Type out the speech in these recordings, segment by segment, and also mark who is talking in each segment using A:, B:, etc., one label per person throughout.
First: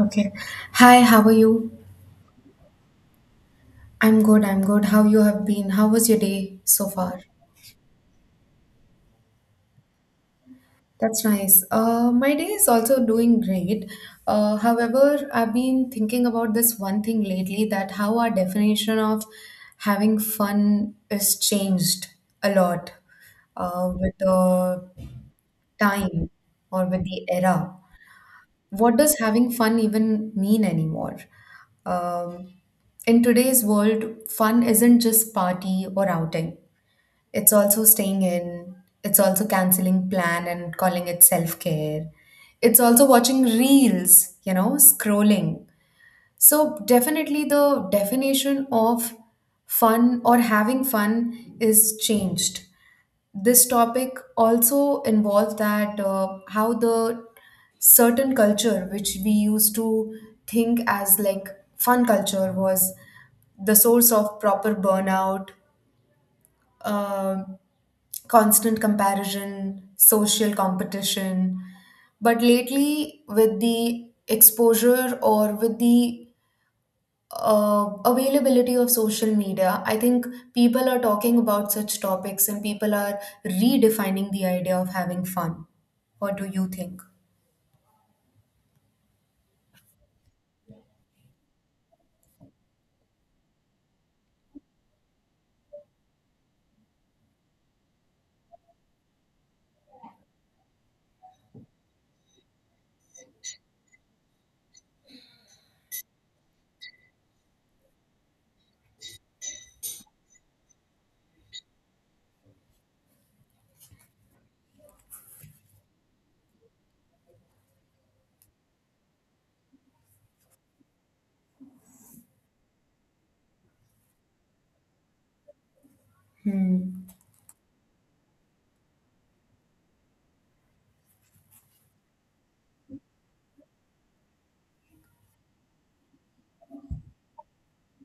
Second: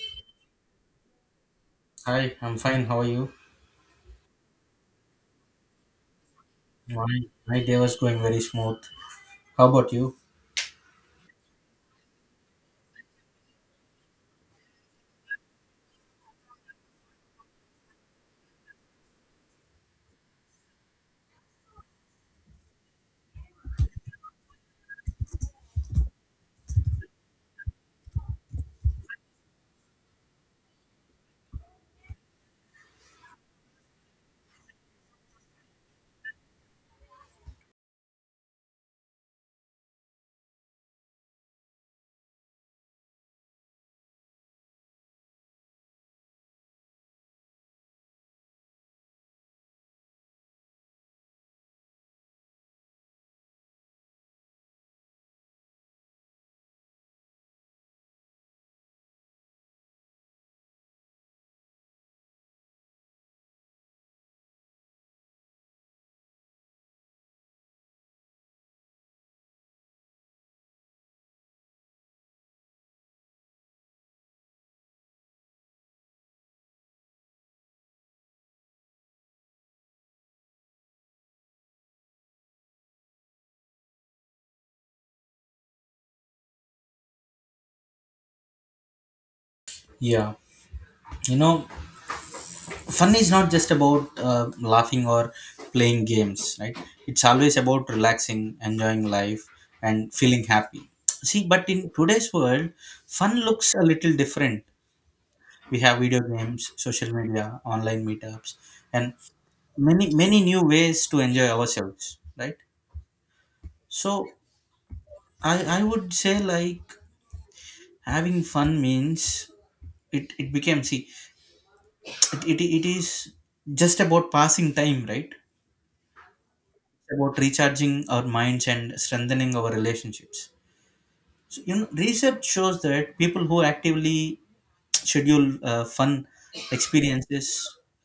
A: Okay. Hi, how are you?
B: Hi, I'm fine. How are you?
A: I'm good, I'm good. How you have been? How was your day so
B: My
A: far?
B: my day was going very smooth. How about you?
A: That's nice. My day is also doing great. However, I've been thinking about this one thing lately that how our definition of having fun is changed a lot with the time or with the era. What does having fun even mean anymore? Um, in today's world, fun isn't just party or outing. It's also staying in. It's also canceling plan and calling it self-care. It's also watching reels, you know, scrolling. So definitely the definition of fun or having fun is changed. This topic also involves that how the certain culture which we used to think as like fun culture was the source of proper burnout, uh, constant comparison, social competition. But lately with the exposure or with the availability of social media, I think people are talking about such topics and people are redefining the idea of having fun. What do you think?
B: Yeah, you know, fun is not just about laughing or playing games, right? It's always about relaxing, enjoying life, and feeling happy. See, but in today's world, fun looks a little different. We have video games, social media, online meetups, and many new ways to enjoy ourselves, right? So I would say, like, having fun means it became. See, it is just about passing time, right? It's
A: Hmm.
B: about recharging our minds and strengthening our relationships. So, you know, research shows that people who actively schedule fun experiences,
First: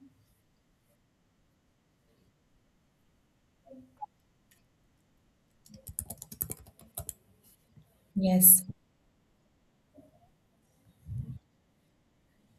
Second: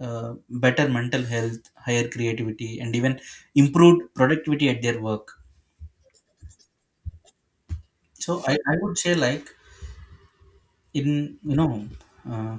B: uh, better mental health, higher creativity, and even improved productivity at their work. So i,
A: Yes.
B: I would say, like, in, you know, uh,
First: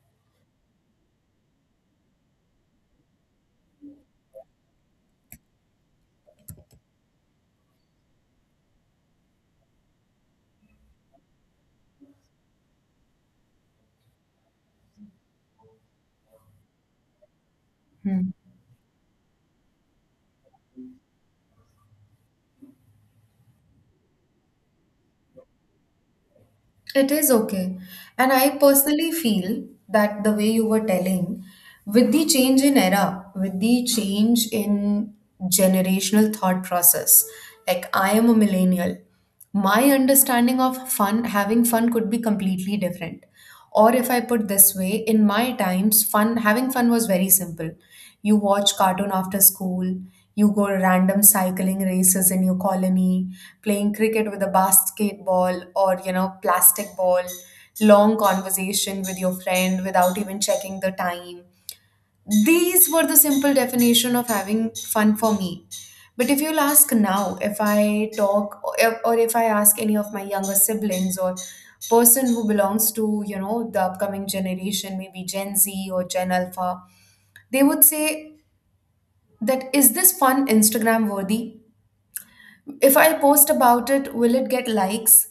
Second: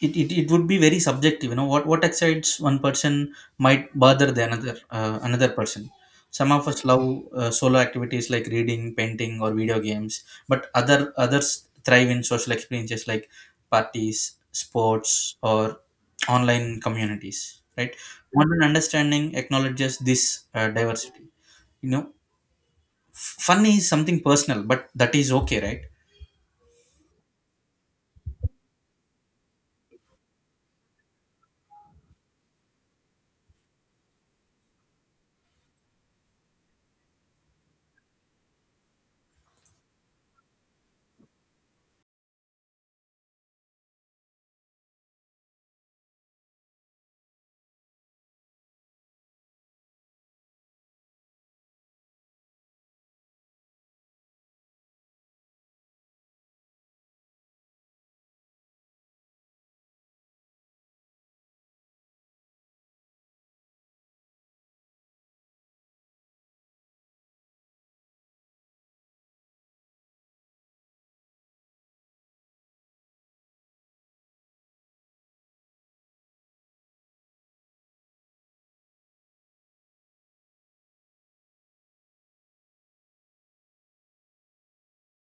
B: it would be very subjective. You know, what excites one person might bother the another person. Some of us love solo activities like reading, painting, or video games, but others thrive in social experiences like parties, sports, or online communities, right?
A: Hmm.
B: Modern understanding acknowledges this diversity, you know. Fun is something personal, but that is okay, right?
A: It is okay. And I personally feel that the way you were telling, with the change in era, with the change in generational thought process, like I am a millennial, my understanding of fun, having fun could be completely different. Or if I put this way, in my times, fun having fun was very simple. You watch cartoon after school, you go random cycling races in your colony, playing cricket with a basketball or you know plastic ball, long conversation with your friend without even checking the time. These were the simple definition of having fun for me. But if you'll ask now, if I talk or if I ask any of my younger siblings or person who belongs to, you know, the upcoming generation, maybe Gen Z or Gen Alpha, they would say, that is this fun Instagram worthy? If I post about it, will it get likes?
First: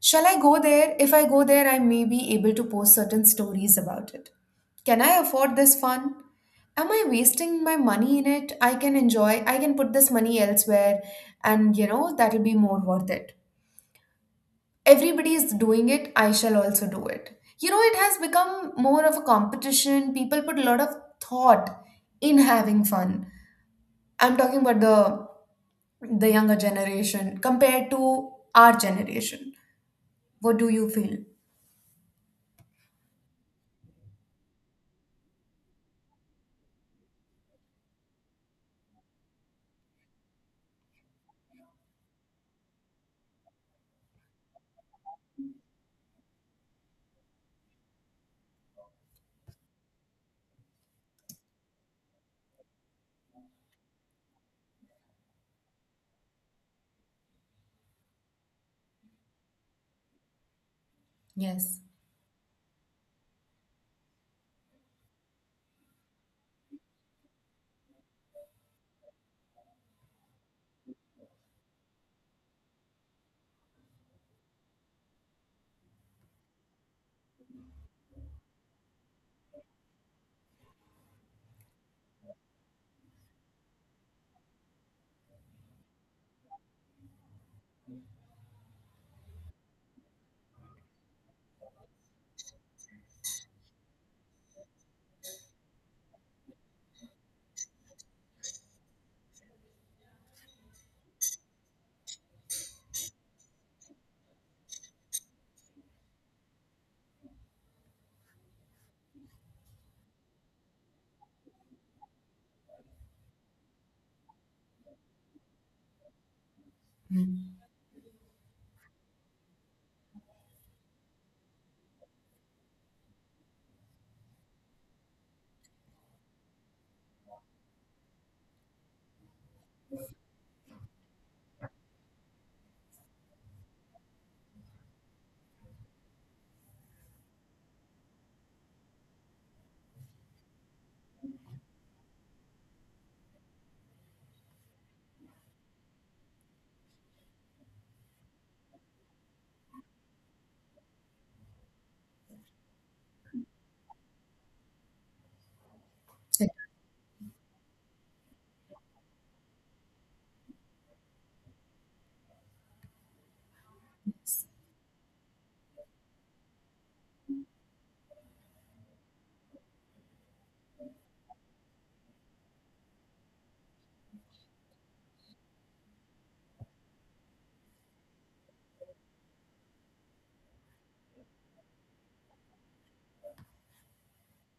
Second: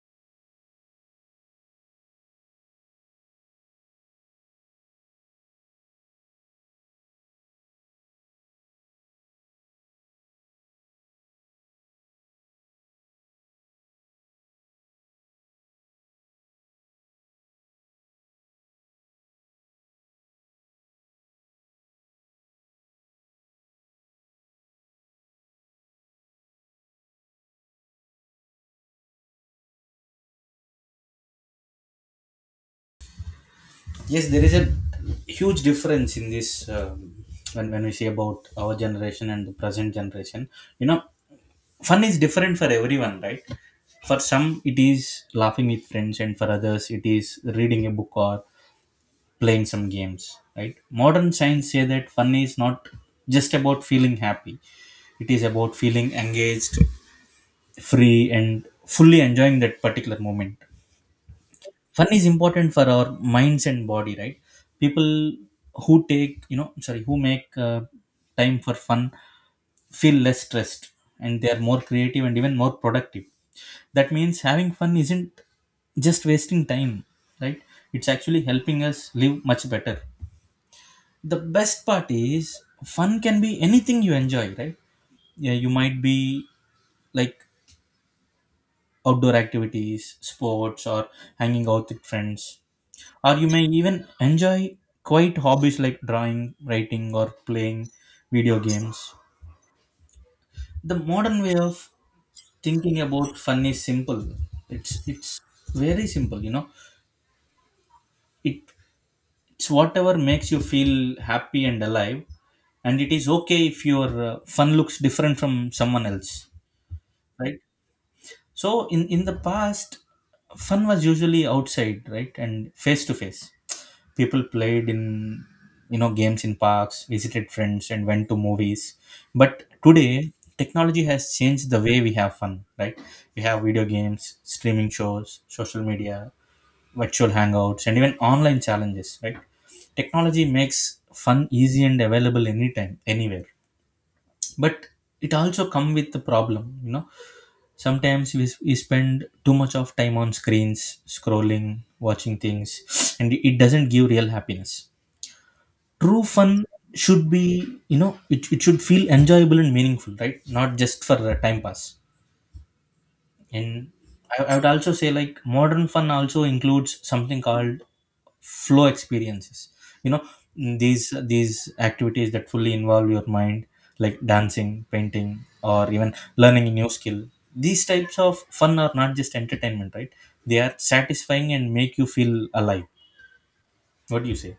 A: Shall I go there? If I go there, I may be able to post certain stories about it. Can I afford this fun? Am I wasting my money in it? I can enjoy, I can put this money elsewhere, and you know, that'll be more worth it. Everybody is doing it, I shall also do it. You know, it has become more of a competition. People put a lot of thought in having fun. I'm talking about the younger generation compared to our generation. What do you feel?
B: Yes, there is a huge difference in this when we say about our generation and the present generation. You know, fun is different for everyone, right? For some, it is laughing with friends, and for others, it is reading a book or playing some games, right? Modern science say that fun is not just about feeling happy, it is about feeling engaged, free, and fully enjoying that particular moment.
A: Yes.
B: Fun is important for our minds and body, right? People who take, you know, sorry, who make time for fun feel less stressed, and they are more creative and even more productive. That means having fun isn't just wasting time, right? It's actually helping us live much better. The best part is fun can be anything you enjoy, right? Yeah, you might be like outdoor activities, sports, or hanging out with friends, or you may even enjoy quiet hobbies like drawing, writing, or playing video games. The modern way of thinking about fun is simple. It's very simple, you know. It it's whatever makes you feel happy and alive, and it is okay if your fun looks different from someone else, right? So in the past, fun was usually outside, right, and face to face. People played in, you know, games in parks, visited friends, and went to movies. But today technology has changed the way we have fun, right? We have video games, streaming shows, social media, virtual hangouts, and even online challenges, right? Technology makes fun easy and available anytime, anywhere. But it also come with the problem, you know. Sometimes we spend too much of time on screens, scrolling, watching things, and it doesn't give real happiness. True fun should be, you know, it should feel enjoyable and meaningful, right, not just for a time pass. And I would also say, like, modern fun also includes something called flow experiences, you know, these activities that fully involve your mind, like dancing, painting, or even learning a new skill. These types of fun are not just entertainment, right? They are satisfying and make you feel alive. What do you say?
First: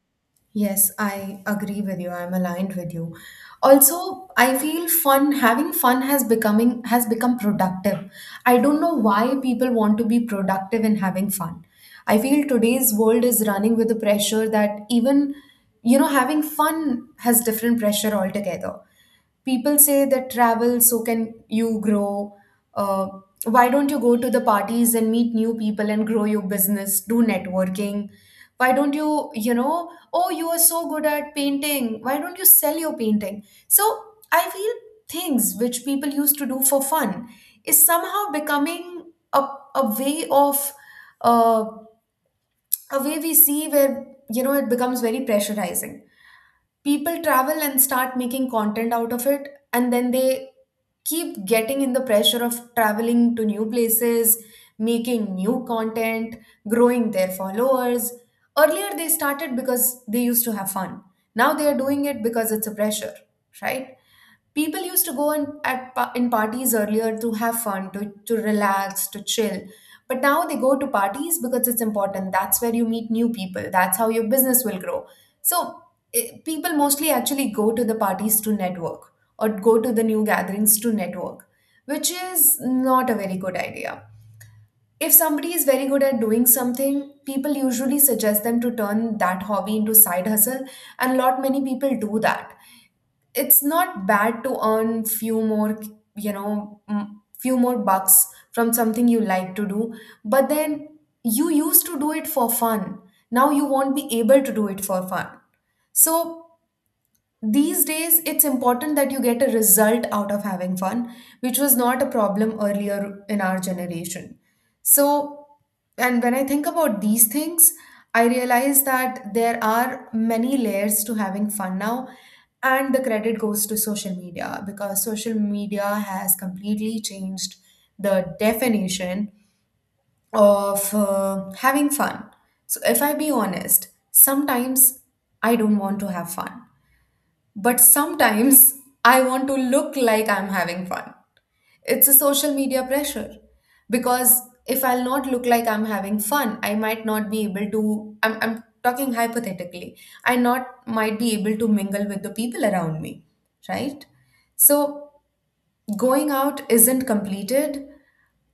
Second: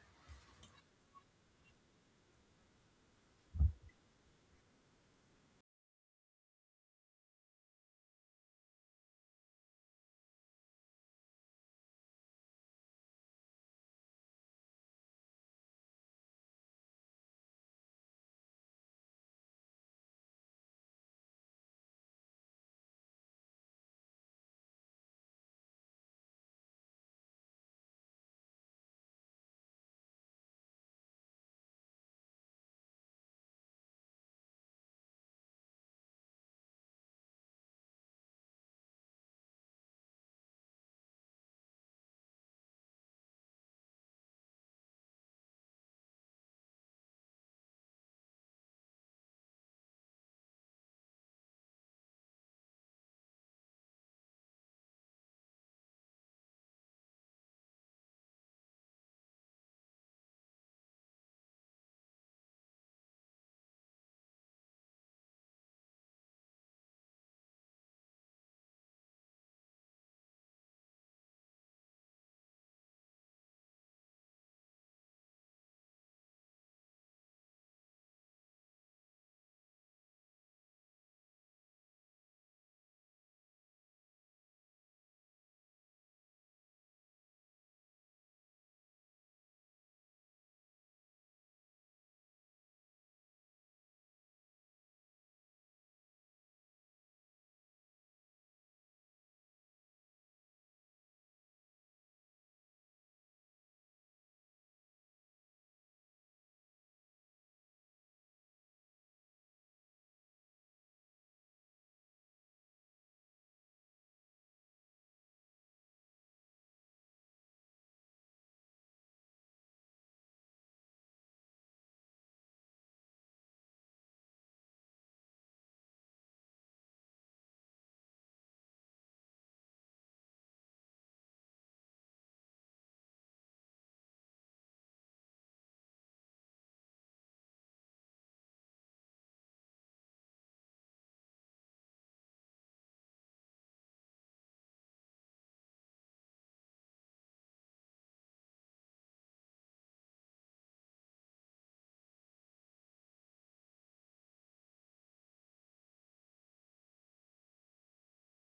A: Yes, I agree with you. I'm aligned with you. Also, I feel fun, having fun has becoming has become productive. I don't know why people want to be productive in having fun. I feel today's world is running with the pressure that even, you know, having fun has different pressure altogether. People say that travel so can you grow. uh, why don't you go to the parties and meet new people and grow your business, do networking? Why don't you, you know, oh, you are so good at painting, why don't you sell your painting? So I feel things which people used to do for fun is somehow becoming a, a way of, uh, a way we see where, you know, it becomes very pressurizing. People travel and start making content out of it and then they keep getting in the pressure of traveling to new places, making new content, growing their followers. Earlier they started because they used to have fun, now they are doing it because it's a pressure, right? People used to go in, at, pa- in parties earlier to have fun, to relax, to chill. But now they go to parties because it's important. That's where you meet new people. That's how your business will grow. So people mostly actually go to the parties to network or go to the new gatherings to network, which is not a very good idea. If somebody is very good at doing something, people usually suggest them to turn that hobby into side hustle, and lot many people do that. It's not bad to earn few more, you know, few more bucks from something you like to do. But then you used to do it for fun, now you won't be able to do it for fun. So these days, it's important that you get a result out of having fun, which was not a problem earlier in our generation. So, and when I think about these things, I realize that there are many layers to having fun now, and the credit goes to social media because social media has completely changed the definition of having fun. So, if I be honest, sometimes I don't want to have fun. But sometimes I want to look like I'm having fun. It's a social media pressure because if I'll not look like I'm having fun, I might not be able to. I'm talking hypothetically. I not might be able to mingle with the people around me, right? So going out isn't completed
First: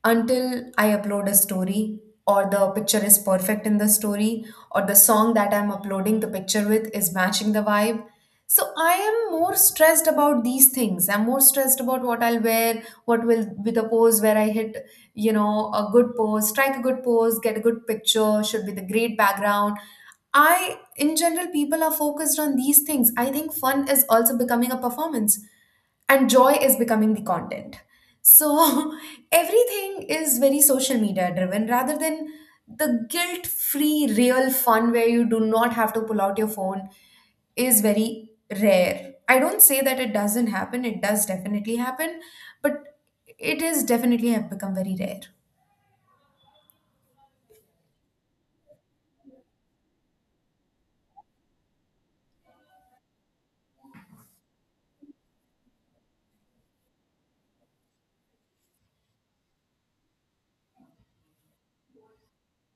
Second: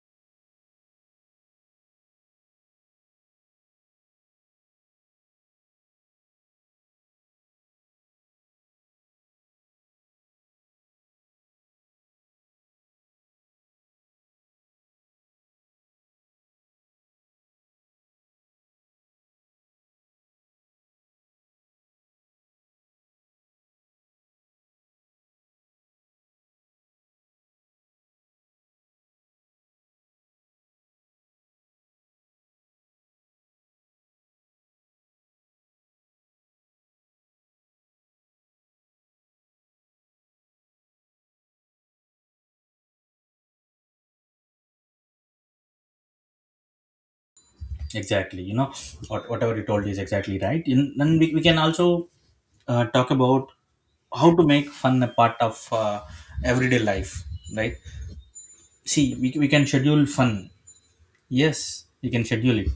A: until I upload a story, or the picture is perfect in the story, or the song that I'm uploading the picture with is matching the vibe. So I am more stressed about these things. I'm more stressed about what I'll wear, what will be the pose where I hit, you know, a good pose, strike a good pose, get a good picture, should be the great background. I, in general, people are focused on these things. I think fun is also becoming a performance and joy is becoming the content. So everything is very social media driven rather than the guilt free real fun where you do not have to pull out your phone is very rare. I don't say that it doesn't happen, it does definitely happen. But it is definitely have become very rare.
B: Exactly, you know, whatever you told is exactly right. In then we can also talk about how to make fun a part of everyday life, right? See, we can schedule fun. Yes, you can schedule it.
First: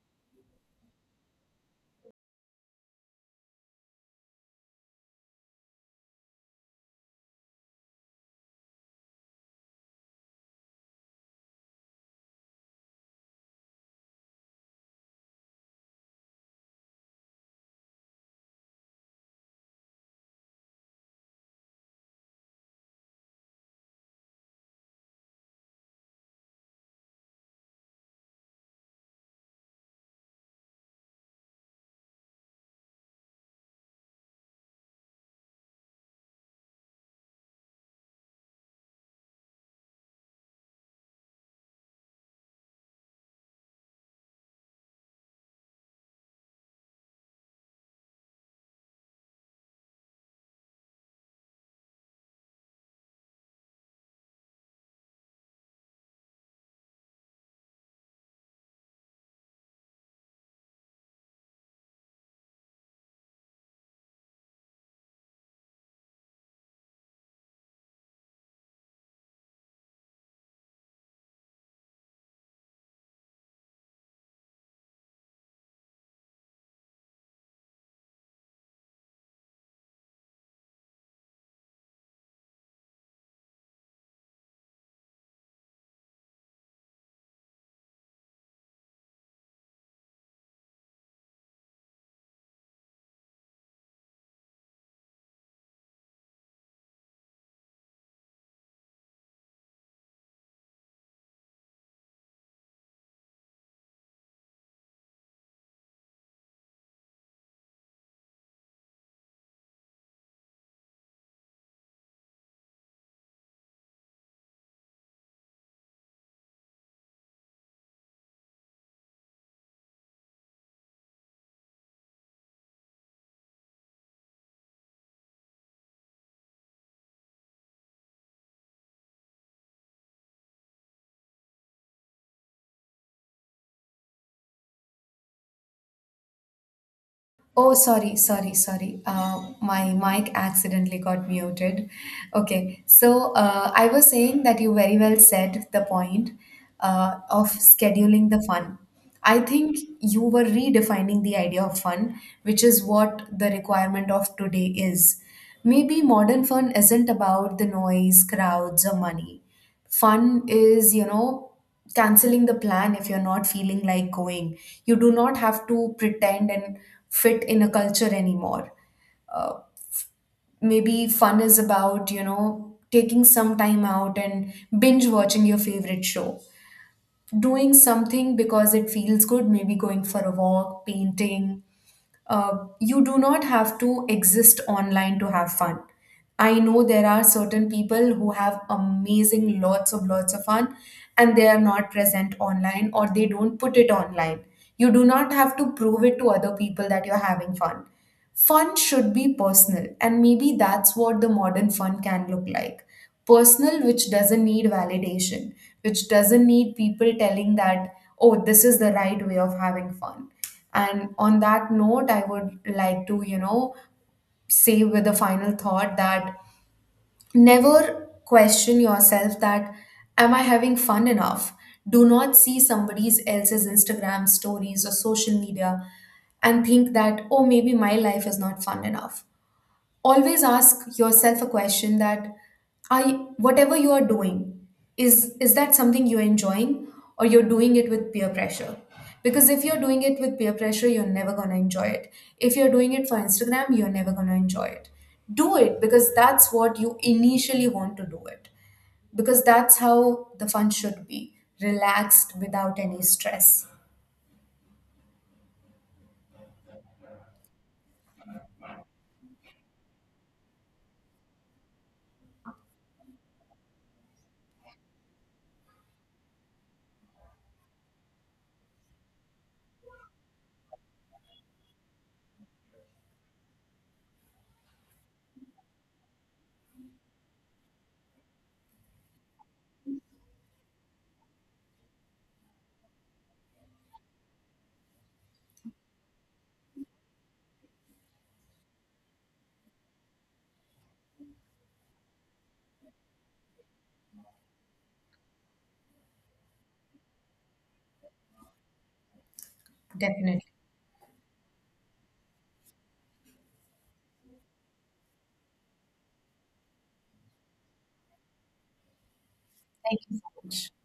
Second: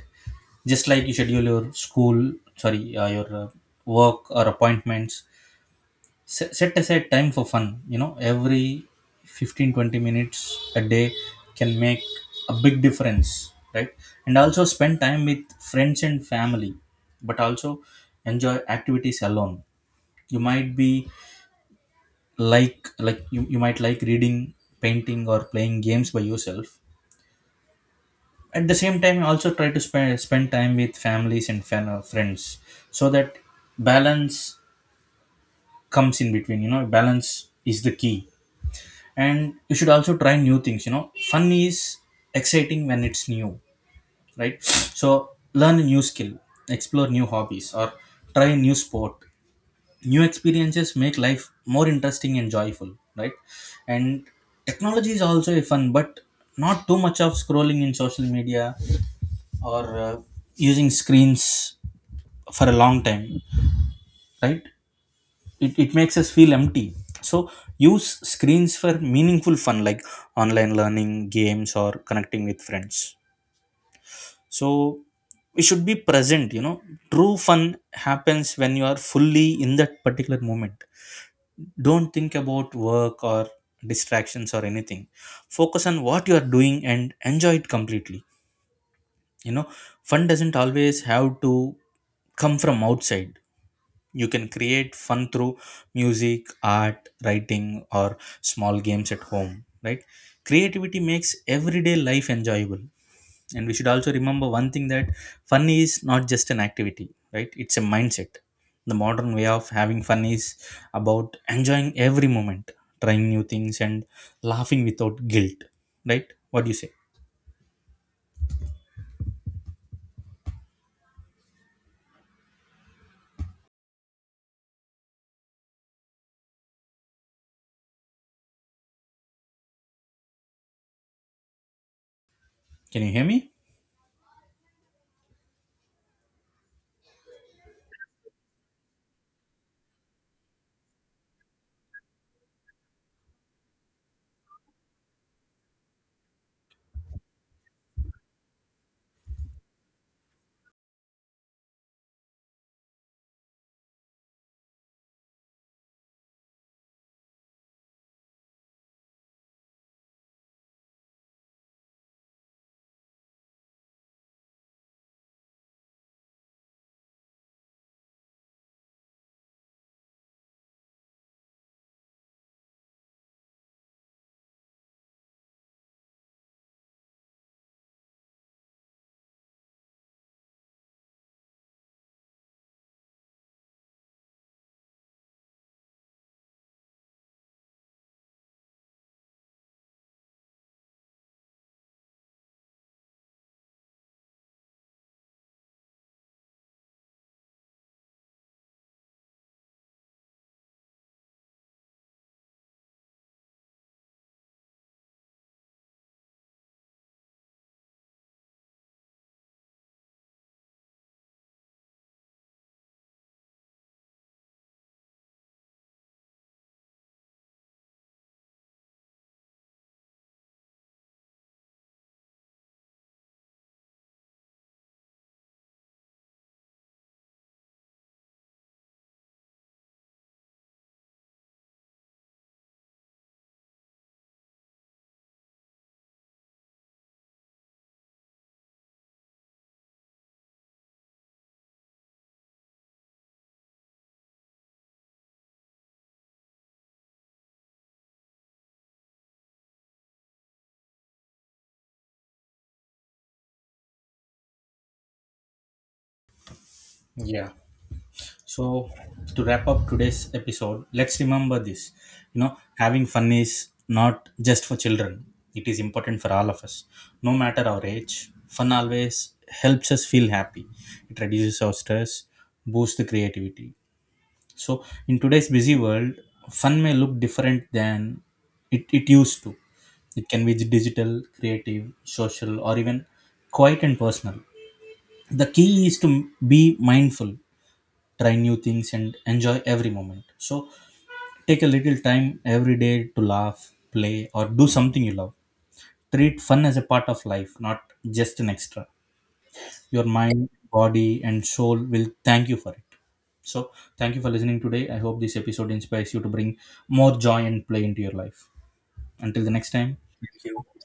B: Just like you schedule your school sorry your work or appointments. Set aside time for fun. You know, every 15-20 minutes a day can make a big difference, right? And also spend time with friends and family, but also enjoy activities alone. You might be like you might like reading, painting, or playing games by yourself. At the same time, also try to spend time with families and friends. So that balance comes in between. You know, balance is the key. And you should also try new things. You know, fun is exciting when it's new, right? So learn a new skill, explore new hobbies, or try a new sport. New experiences make life more interesting and joyful, right? And technology is also a fun, but not too much of scrolling in social media or using screens for a long time, right? It makes us feel empty. So use screens for meaningful fun like online learning, games, or connecting with friends. So we should be present. You know, true fun happens when you are fully in that particular moment. Don't think about work or distractions or anything. Focus on what you are doing and enjoy it completely. You know, fun doesn't always have to come from outside. You can create fun through music, art, writing, or small games at home, right? Creativity makes everyday life enjoyable. And we should also remember one thing, that fun is not just an activity, right? It's a mindset. The modern way of having fun is about enjoying every moment, trying new things, and laughing without guilt, right? What do you say? Can you hear me?
A: Oh, sorry, sorry, sorry. My mic accidentally got muted. Okay, so I was saying that you very well said the point of scheduling the fun. I think you were redefining the idea of fun, which is what the requirement of today is. Maybe modern fun isn't about the noise, crowds, or money. Fun is, you know, canceling the plan if you're not feeling like going. You do not have to pretend and fit in a culture anymore. Maybe fun is about, you know, taking some time out and binge watching your favorite show. Doing something because it feels good, maybe going for a walk, painting, you do not have to exist online to have fun. I know there are certain people who have amazing lots of fun and they are not present online or they don't put it online. You do not have to prove it to other people that you're having fun. Fun should be personal, and maybe that's what the modern fun can look like. Personal, which doesn't need validation, which doesn't need people telling that, oh, this is the right way of having fun. And on that note, I would like to, you know, say with a final thought that never question yourself that, am I having fun enough? Do not see somebody else's Instagram stories or social media and think that, oh, maybe my life is not fun enough. Always ask yourself a question that, I whatever you are doing, is that something you're enjoying, or you're doing it with peer pressure? Because if you're doing it with peer pressure, you're never going to enjoy it. If you're doing it for Instagram, you're never going to enjoy it. Do it because that's what you initially want to do it, because that's how the fun should be, relaxed without any stress.
B: Yeah. So, to wrap up today's episode, let's remember this. You know, having fun is not just for children, it is important for all of us. No matter our age, fun always helps us feel happy. It reduces our stress, boosts the creativity. So, in today's busy world, fun may look different than it used to. It can be digital, creative, social, or even quiet and personal. The key is to be mindful, try new things, and enjoy every moment. So take a little time every day to laugh, play, or do something you love. Treat fun as a part of life, not just an extra. Your
A: Definitely.
B: mind, body, and soul will thank you for it. So thank you for listening today. I hope this episode inspires you to bring more joy and play into your life. Until the next time.
A: Thank you so much.